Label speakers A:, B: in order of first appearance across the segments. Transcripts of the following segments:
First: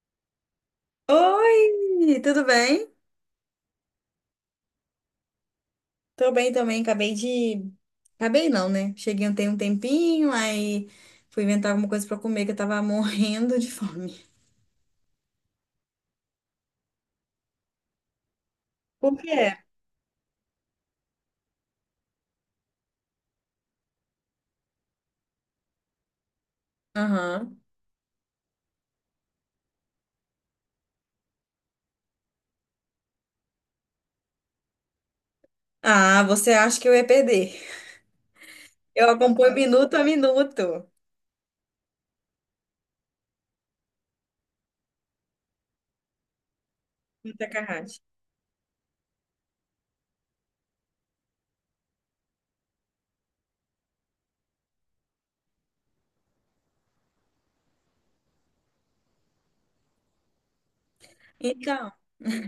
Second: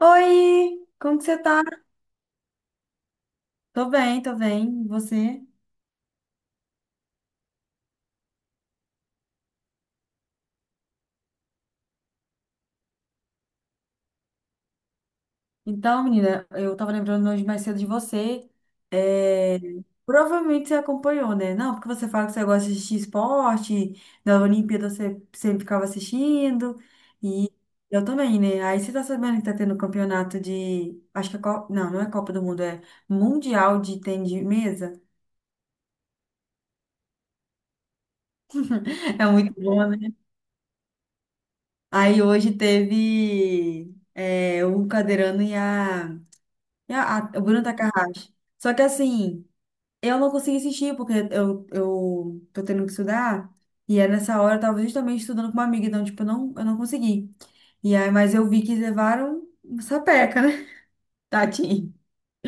A: Oi, como que você tá?
B: Oi, tudo bem?
A: Tô bem, tô bem. E você?
B: Tô bem também, Acabei não, né? Cheguei ontem um tempinho, aí fui inventar alguma coisa pra comer que eu tava morrendo de fome.
A: Então, menina, eu tava lembrando hoje mais cedo de você.
B: Por quê?
A: É, Provavelmente você acompanhou, né? Não, porque você fala que você gosta de assistir esporte, na Olimpíada você sempre ficava assistindo, e
B: Aham.
A: eu também, né? Aí você tá sabendo que tá tendo campeonato de. Acho que é Copa. Não, não é Copa do Mundo, é Mundial de Tênis de Mesa.
B: Ah, você acha que eu ia perder? Eu
A: É
B: acompanho
A: muito bom,
B: minuto a
A: né?
B: minuto.
A: Aí hoje teve o Cadeirano e a. E a- a-
B: No
A: o Bruno
B: Takahashi.
A: Takahashi. Só que assim, eu não consegui assistir, porque eu tô tendo que estudar. E é nessa hora eu tava justamente estudando com uma amiga, então, tipo, eu não consegui. E aí, mas eu vi que levaram uma sapeca, né?
B: Então,
A: Tadinho.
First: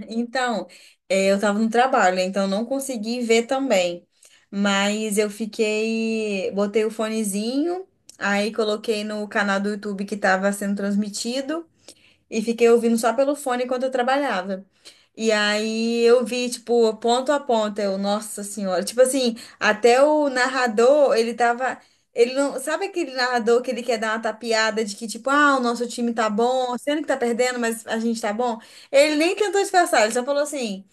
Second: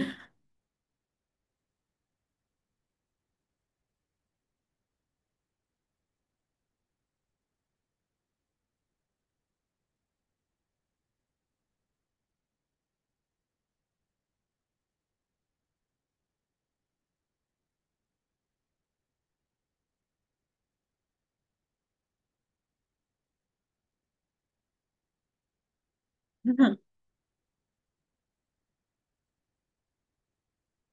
B: então, é, eu tava no trabalho, né? Então eu não consegui ver também. Mas eu fiquei, botei o fonezinho, aí coloquei no canal do YouTube que tava sendo transmitido. E fiquei ouvindo só pelo fone enquanto eu trabalhava. E aí eu vi, tipo, ponto a ponto, eu, nossa senhora. Tipo assim, até o narrador, ele tava. Ele não. Sabe aquele narrador que ele quer dar uma tapeada de que, tipo, ah, o nosso time tá bom, sendo que tá perdendo, mas a gente tá bom? Ele nem tentou disfarçar, ele só falou assim:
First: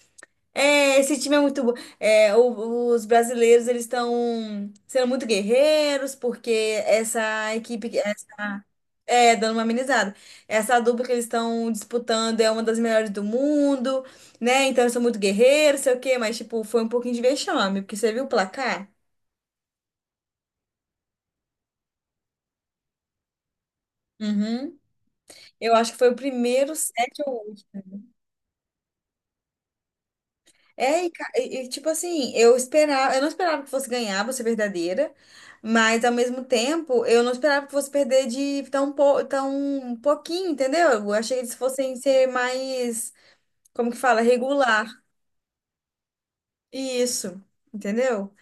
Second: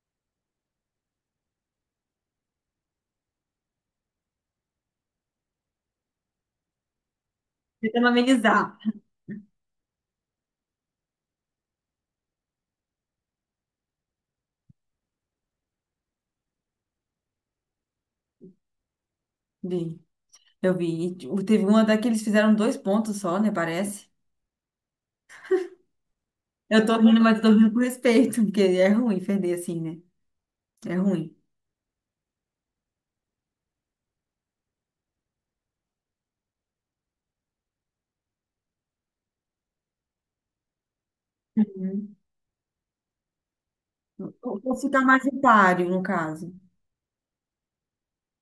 B: é, esse time é muito bom. É, os brasileiros, eles estão sendo muito guerreiros, porque essa equipe.
A: Tentando amenizar.
B: É, dando uma amenizada. Essa dupla que eles estão disputando é uma das melhores do mundo, né? Então eu sou muito guerreiro, sei o quê, mas, tipo, foi um pouquinho de vexame, porque você viu o placar?
A: Vi, eu vi. E, tipo, teve uma até que eles fizeram dois pontos só, né? Parece.
B: Uhum. Eu acho que foi o primeiro
A: Eu tô
B: set
A: rindo, mas eu
B: ou
A: tô
B: oito.
A: rindo com respeito, porque é ruim perder assim, né? É ruim.
B: Tipo assim, eu esperava, eu não esperava que fosse ganhar, vou ser verdadeira, mas ao mesmo tempo, eu não esperava que fosse perder de tão pouquinho, entendeu? Eu achei que eles fossem
A: Uhum.
B: ser mais, como que fala,
A: Ou
B: regular.
A: ficar mais em páreo, no caso.
B: Isso, entendeu?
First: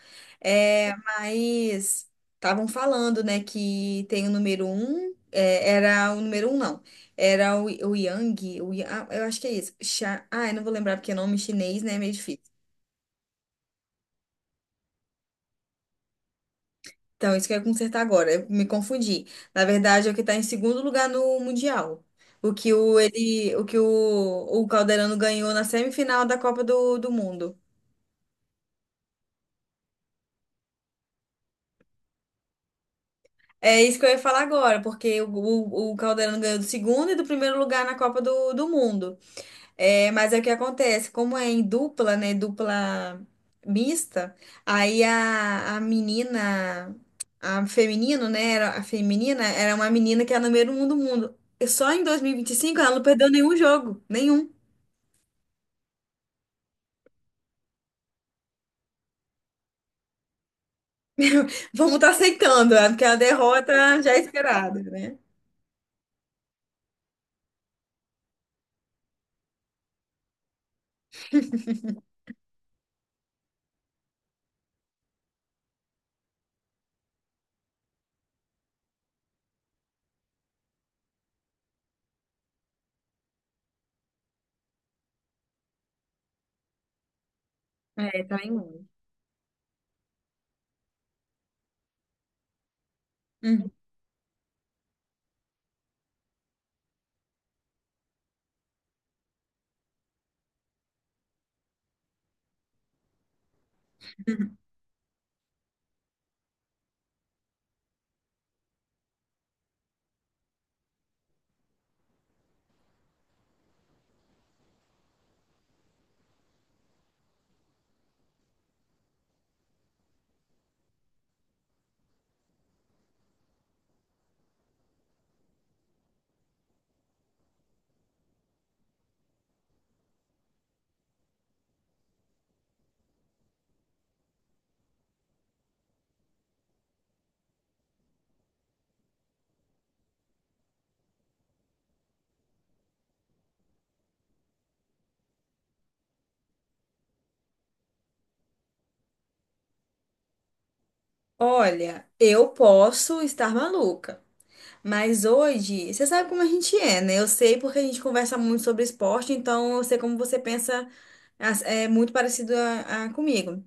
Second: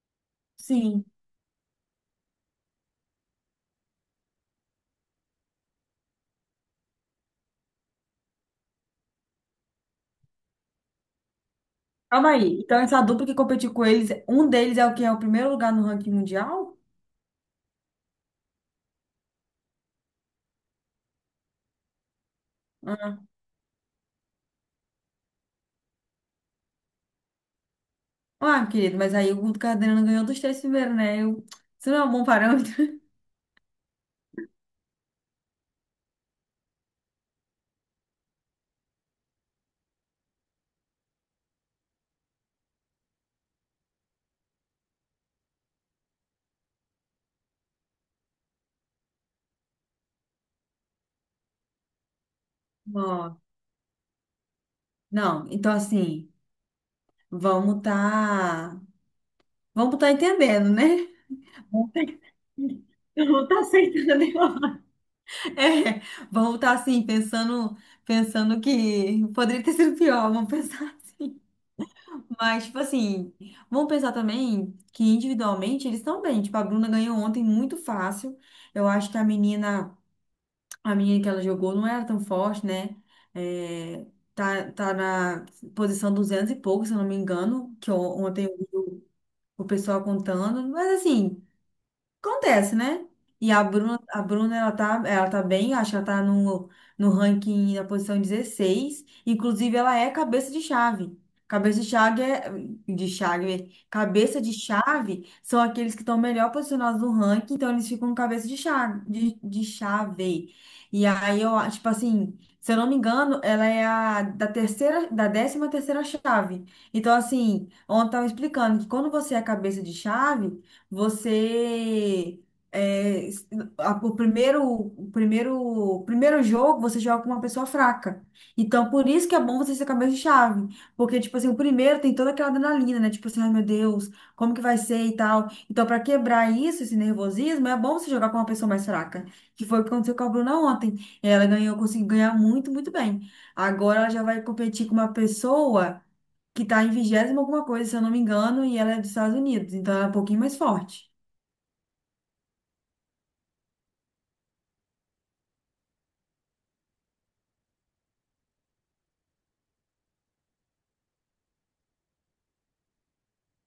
B: É,
A: Sim.
B: mas estavam falando, né, que tem o número 1, é, era o número 1, não. Era o Yang, o, eu acho que é isso. Eu não vou lembrar porque é nome chinês, né? É meio
A: Calma
B: difícil.
A: aí. Então, essa dupla que competiu com eles, um deles é o que é o primeiro lugar no ranking mundial?
B: Então, isso que eu ia consertar agora. Eu me confundi. Na verdade, é o que está em segundo lugar no Mundial. O que o, ele, o, que o Calderano ganhou na semifinal da Copa do Mundo.
A: Ah, querido, mas aí o Cardenas ganhou dos três primeiros, né? Eu. Isso não é um bom parâmetro.
B: É isso que eu ia falar agora, porque o Calderano ganhou do segundo e do primeiro lugar na Copa do Mundo. É, mas é o que acontece, como é em dupla, né, dupla mista, aí a menina, a feminino, né, era, a feminina era uma menina que era número 1 do mundo. E só em dois mil e vinte e cinco ela não perdeu
A: Ó,
B: nenhum jogo, nenhum.
A: não, então assim, vamos tá. Vamos tá entendendo, né? Vamos
B: Vamos
A: tá
B: estar aceitando, né, porque a
A: vamos tá
B: derrota já é
A: aceitando.
B: esperada, né?
A: É, vamos tá assim, pensando que poderia ter sido pior, vamos pensar assim. Mas, tipo assim, vamos pensar também que individualmente eles estão bem. Tipo, a Bruna ganhou ontem muito fácil. Eu acho que a menina que ela jogou não era tão forte, né? É, tá na posição 200 e pouco, se eu não me engano, que
B: É,
A: on-
B: tá
A: ontem
B: em um.
A: o pessoal contando. Mas, assim. Acontece, né? E a
B: Hum.
A: Bruna, a Bruna, ela tá bem, acho que ela tá no ranking na posição 16. Inclusive, ela é cabeça de chave. Cabeça de chave é, Cabeça de chave são aqueles que estão melhor posicionados no ranking, então eles ficam cabeça de chave, de chave. E aí eu acho, tipo assim, se eu não me engano, ela é a da terceira, da 13ª chave. Então, assim, ontem eu tava explicando que quando você é cabeça de chave, você é, s- o primeiro jogo você joga com uma pessoa fraca. Então, por isso que é bom você ser cabeça de chave. Porque, tipo assim, o primeiro tem toda aquela adrenalina, né? Tipo assim, ai meu Deus, como que vai ser e tal. Então, para quebrar isso, esse nervosismo, é bom você jogar com uma pessoa mais fraca. Que foi o que aconteceu com a Bruna ontem. Ela ganhou, conseguiu ganhar muito, muito bem. Agora ela já vai competir com uma pessoa que tá em vigésima alguma coisa, se eu não me engano, e ela é dos Estados Unidos, então ela é um pouquinho mais forte.
B: Olha, eu posso estar maluca. Mas hoje, você sabe como a gente é, né? Eu sei porque a gente conversa muito sobre esporte, então eu sei como você pensa as- é muito parecido a comigo.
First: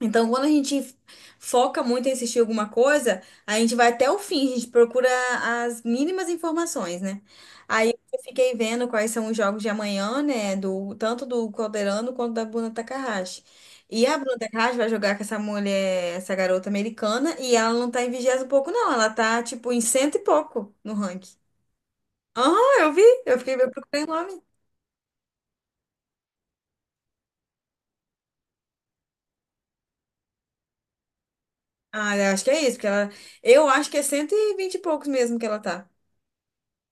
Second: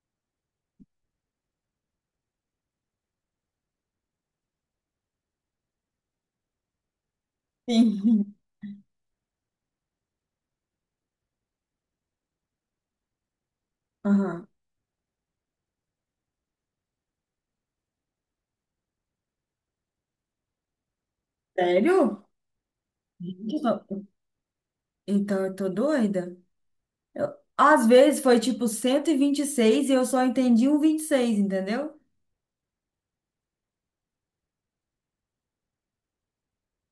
B: Então, quando a gente foca muito em assistir alguma coisa, a gente vai até o fim, a gente procura as mínimas informações, né? Aí eu
A: Sim.
B: fiquei vendo quais são os jogos de amanhã, né? Do, tanto do Calderano quanto da Bruna Takahashi. E a Bruna
A: Aham.
B: Takahashi vai jogar com essa mulher, essa garota americana, e ela não tá em vigésimo e pouco, não. Ela tá, tipo, em cento e pouco no ranking.
A: Sério?
B: Aham, eu vi. Eu fiquei,
A: Gente, eu
B: eu procurei
A: tô-.
B: o nome.
A: Então eu tô doida. Eu-, às vezes foi tipo cento e vinte e seis e eu só entendi um 26, entendeu?
B: Ah, eu acho que é isso, porque ela. Eu acho que é cento e vinte e poucos mesmo que ela tá.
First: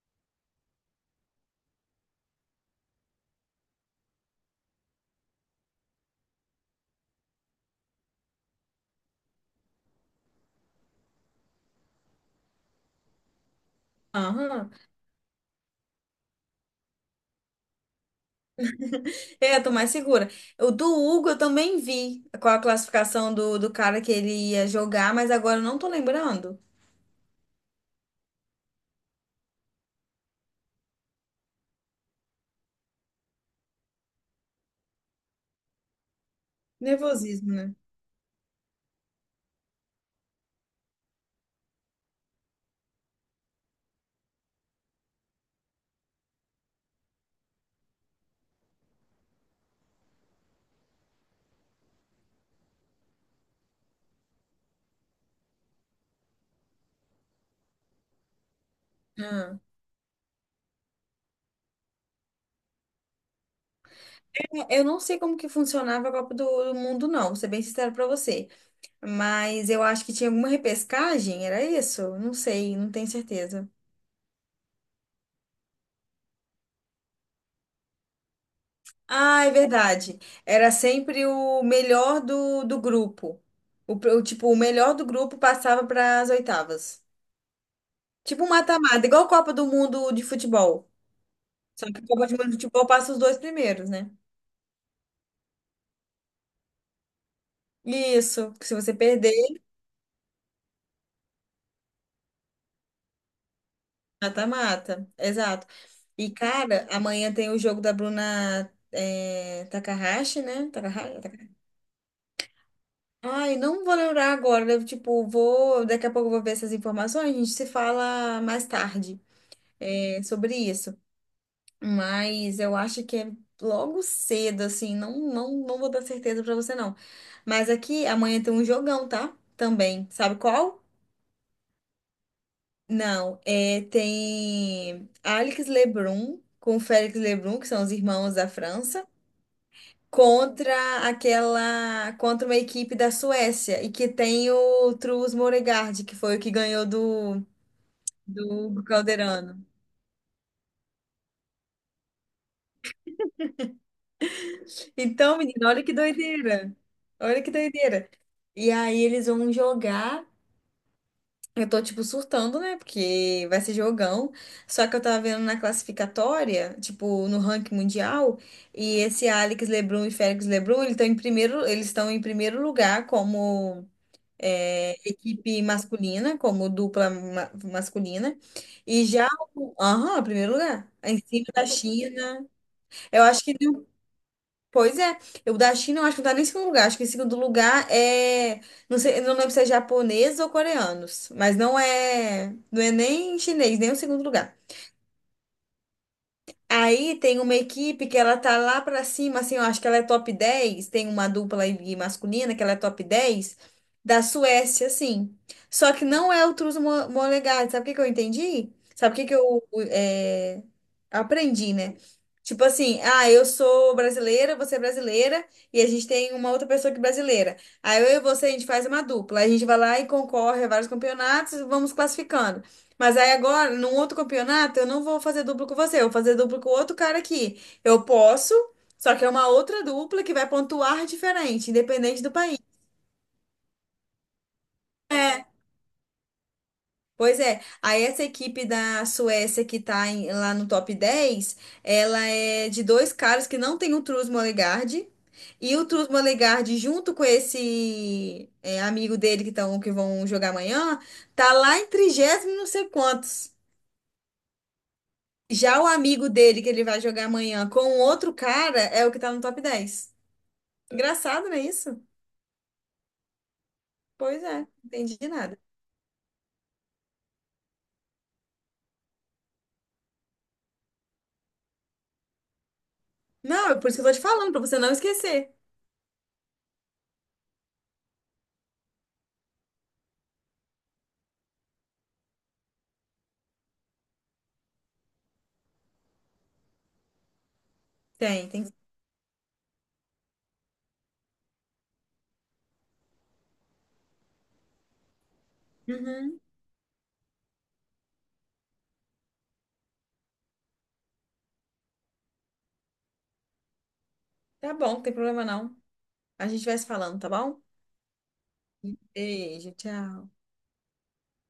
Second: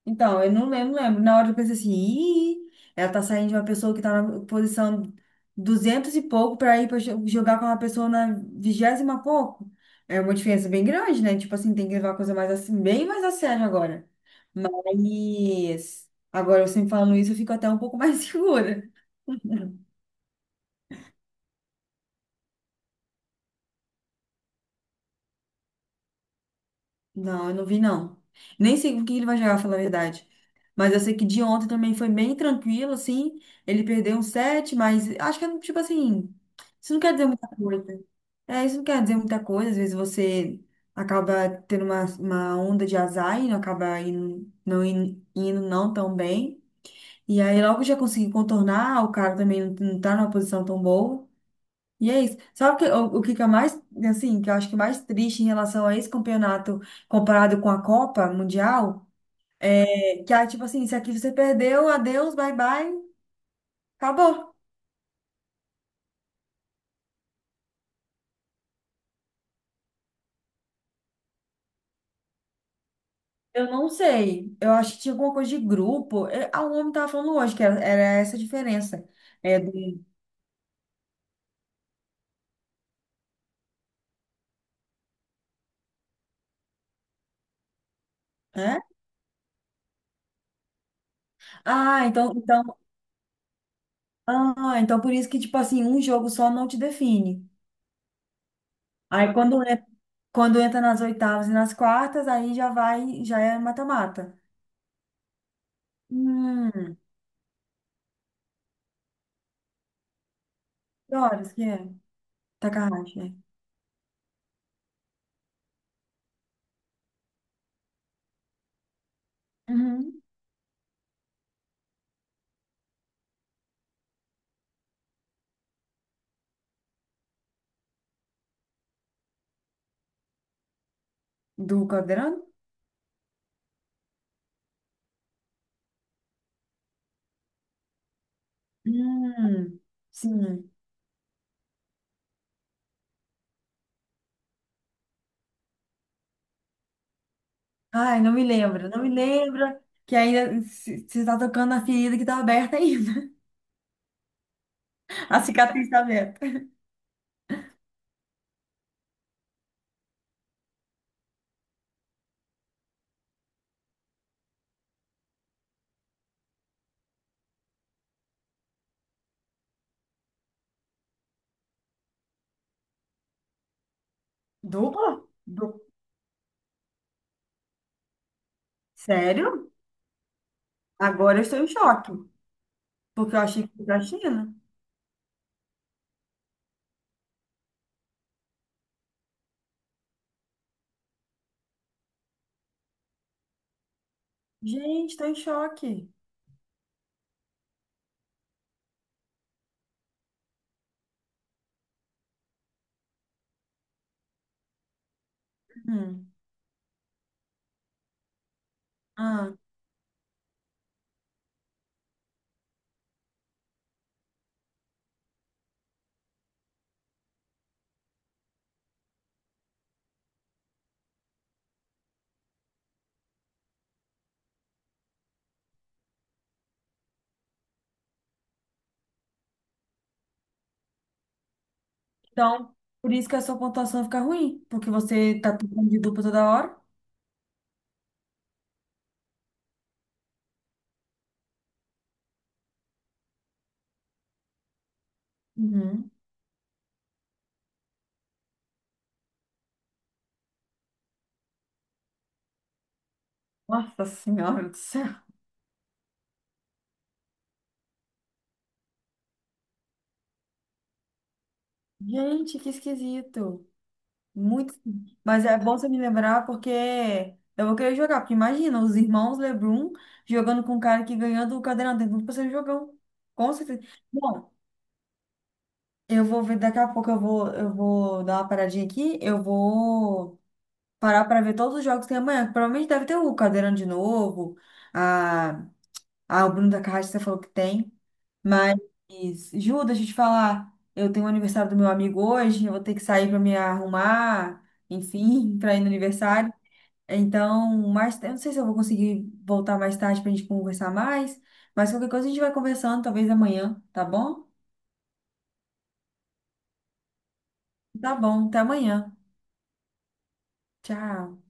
A: Então, eu não lembro, não lembro. Na hora eu pensei assim, ih, ela tá saindo de uma pessoa que tá na posição 200 e pouco pra ir pra jogar com uma pessoa na vigésima pouco. É uma diferença bem grande, né? Tipo assim, tem que levar a coisa mais assim, bem mais a sério agora.
B: Aham.
A: Mas agora você me falando isso, eu fico até um pouco mais segura.
B: É, eu tô mais segura. O do Hugo eu também vi qual a classificação do cara que ele ia jogar, mas agora eu não tô lembrando.
A: Não, eu não vi, não. Nem sei o que ele vai jogar, pra falar a verdade. Mas eu sei que de ontem também foi bem tranquilo, assim. Ele perdeu um set, mas acho que é tipo assim. Isso não quer dizer muita
B: Nervosismo, né?
A: coisa. É, isso não quer dizer muita coisa. Às vezes você acaba tendo uma onda de azar e não acaba indo não, indo não tão bem. E aí logo já consegui contornar, o cara também não tá numa posição tão boa. E é isso. Sabe o que que é mais, assim, que eu acho que é mais triste em relação a esse campeonato comparado com a Copa Mundial?
B: Ah.
A: É que, ah, tipo assim, se aqui você perdeu, adeus, bye bye, acabou.
B: É, eu não sei como que funcionava a Copa do Mundo, não, vou ser bem sincero pra você. Mas eu acho que tinha alguma repescagem, era isso? Não sei, não tenho certeza.
A: Eu não sei. Eu acho que tinha alguma coisa de grupo. O homem tava falando hoje que era essa a diferença.
B: Ah, é
A: É do,
B: verdade. Era sempre o melhor do grupo. O, pr- o, tipo, o melhor do grupo passava para as oitavas. Tipo um
A: né?
B: mata-mata, igual a Copa do Mundo de futebol. Só que
A: Ah,
B: Copa
A: então,
B: de Mundo de
A: então,
B: Futebol passa os dois primeiros, né?
A: ah, então por isso que, tipo assim, um jogo só não te define.
B: Isso, que se você perder,
A: Aí quando entra nas oitavas e nas quartas, aí já vai, já é mata-mata.
B: mata-mata. Exato. E, cara,
A: Hum.
B: amanhã tem o jogo da Bruna Takahashi, né?
A: Que
B: Takahashi,
A: horas
B: Takahashi.
A: que é? Takahashi, né?
B: Ai, não vou lembrar agora. Eu, tipo, vou. Daqui a pouco eu vou ver essas informações. A gente se fala mais tarde
A: Uhum.
B: sobre isso. Mas eu acho que é logo cedo, assim. Não, não, não vou dar certeza pra você, não. Mas aqui amanhã tem um jogão, tá? Também. Sabe qual?
A: Do Caldeirão?
B: Não, é, tem Alex Lebrun com Félix Lebrun, que são os irmãos da França,
A: Hum, Sim.
B: contra aquela, contra uma equipe da Suécia e que tem o Truls Moregard, que foi o que ganhou do
A: Ai, não me
B: do Hugo
A: lembro, não me lembro.
B: Calderano.
A: Que ainda se-, você tá tocando na ferida que tá aberta ainda.
B: Então,
A: A
B: menina, olha
A: cicatriz
B: que
A: está aberta.
B: doideira. Olha que doideira. E aí eles vão jogar. Eu tô, tipo, surtando, né? Porque vai ser jogão. Só que eu tava vendo na classificatória, tipo, no ranking mundial, e esse Alex LeBron e Félix LeBron, eles estão em primeiro, eles estão em primeiro lugar como é,
A: Dupla?
B: equipe
A: Du-,
B: masculina, como dupla masculina. E já
A: sério?
B: o. Aham, primeiro lugar. Em
A: Agora eu
B: cima
A: estou
B: da
A: em choque.
B: China. Eu
A: Porque eu
B: acho que.
A: achei que foi da China.
B: Pois é, eu da China eu acho que não tá nem em segundo lugar. Acho que em segundo lugar é. Não sei, eu não lembro se é japonês ou coreanos. Mas não é. Não é nem chinês, nem o segundo lugar.
A: Gente, estou em choque.
B: Aí tem uma equipe que ela tá lá pra cima, assim, eu acho que ela é top 10. Tem uma dupla aí masculina que ela é top 10 da Suécia, assim. Só que não
A: Hum.
B: é o Molegard, sabe o que que eu entendi? Sabe o que que
A: Ah,
B: eu eh, aprendi, né? Tipo assim, ah, eu sou brasileira, você é brasileira, e a gente tem uma outra pessoa que é brasileira. Aí eu e você, a gente faz uma dupla, a gente vai lá e concorre a vários campeonatos, e vamos classificando. Mas aí agora, num outro campeonato, eu não vou fazer duplo com você, eu vou fazer duplo com outro cara aqui. Eu posso, só que é uma outra dupla que vai pontuar diferente, independente do país.
A: então, por isso que a sua pontuação fica ruim. Porque você
B: É,
A: tá tocando de dupla toda hora.
B: pois é. Aí essa equipe da Suécia que tá lá no top 10, ela é de dois caras que não tem o Truls Mollegard. E o Truls
A: Uhum.
B: Mollegard, junto com esse amigo dele que, tão, que vão jogar amanhã, tá lá em 30º não sei quantos.
A: Nossa Senhora do céu.
B: Já o amigo dele que ele vai jogar amanhã com um outro cara é o que tá no top 10. Engraçado, não é isso?
A: Gente, que esquisito.
B: Pois é, não
A: Muito,
B: entendi
A: mas é
B: nada.
A: bom você me lembrar porque eu vou querer jogar, porque imagina, os irmãos LeBron jogando com o cara que ganhou do Cadeirão, tem tudo pra ser um jogão, com
B: Não, é
A: certeza.
B: por isso que eu tô te falando,
A: Bom,
B: pra você não esquecer.
A: eu vou ver, daqui a pouco eu vou dar uma paradinha aqui, eu vou parar para ver todos os jogos que tem amanhã, que provavelmente deve ter o Cadeirão de novo, a, a o Bruno da Carrasco você falou que tem,
B: Tem, tem.
A: mas, Ju, deixa eu te falar, eu tenho o aniversário do meu amigo hoje, eu vou ter que sair para me arrumar, enfim, para ir no
B: Uhum.
A: aniversário. Então, mais, eu não sei se eu vou conseguir voltar mais tarde para a gente conversar mais, mas qualquer coisa a gente vai conversando, talvez amanhã, tá bom?
B: Tá bom, não tem problema não. A gente vai se falando, tá bom?
A: Tá bom, até amanhã.
B: Beijo, tchau.
A: Tchau.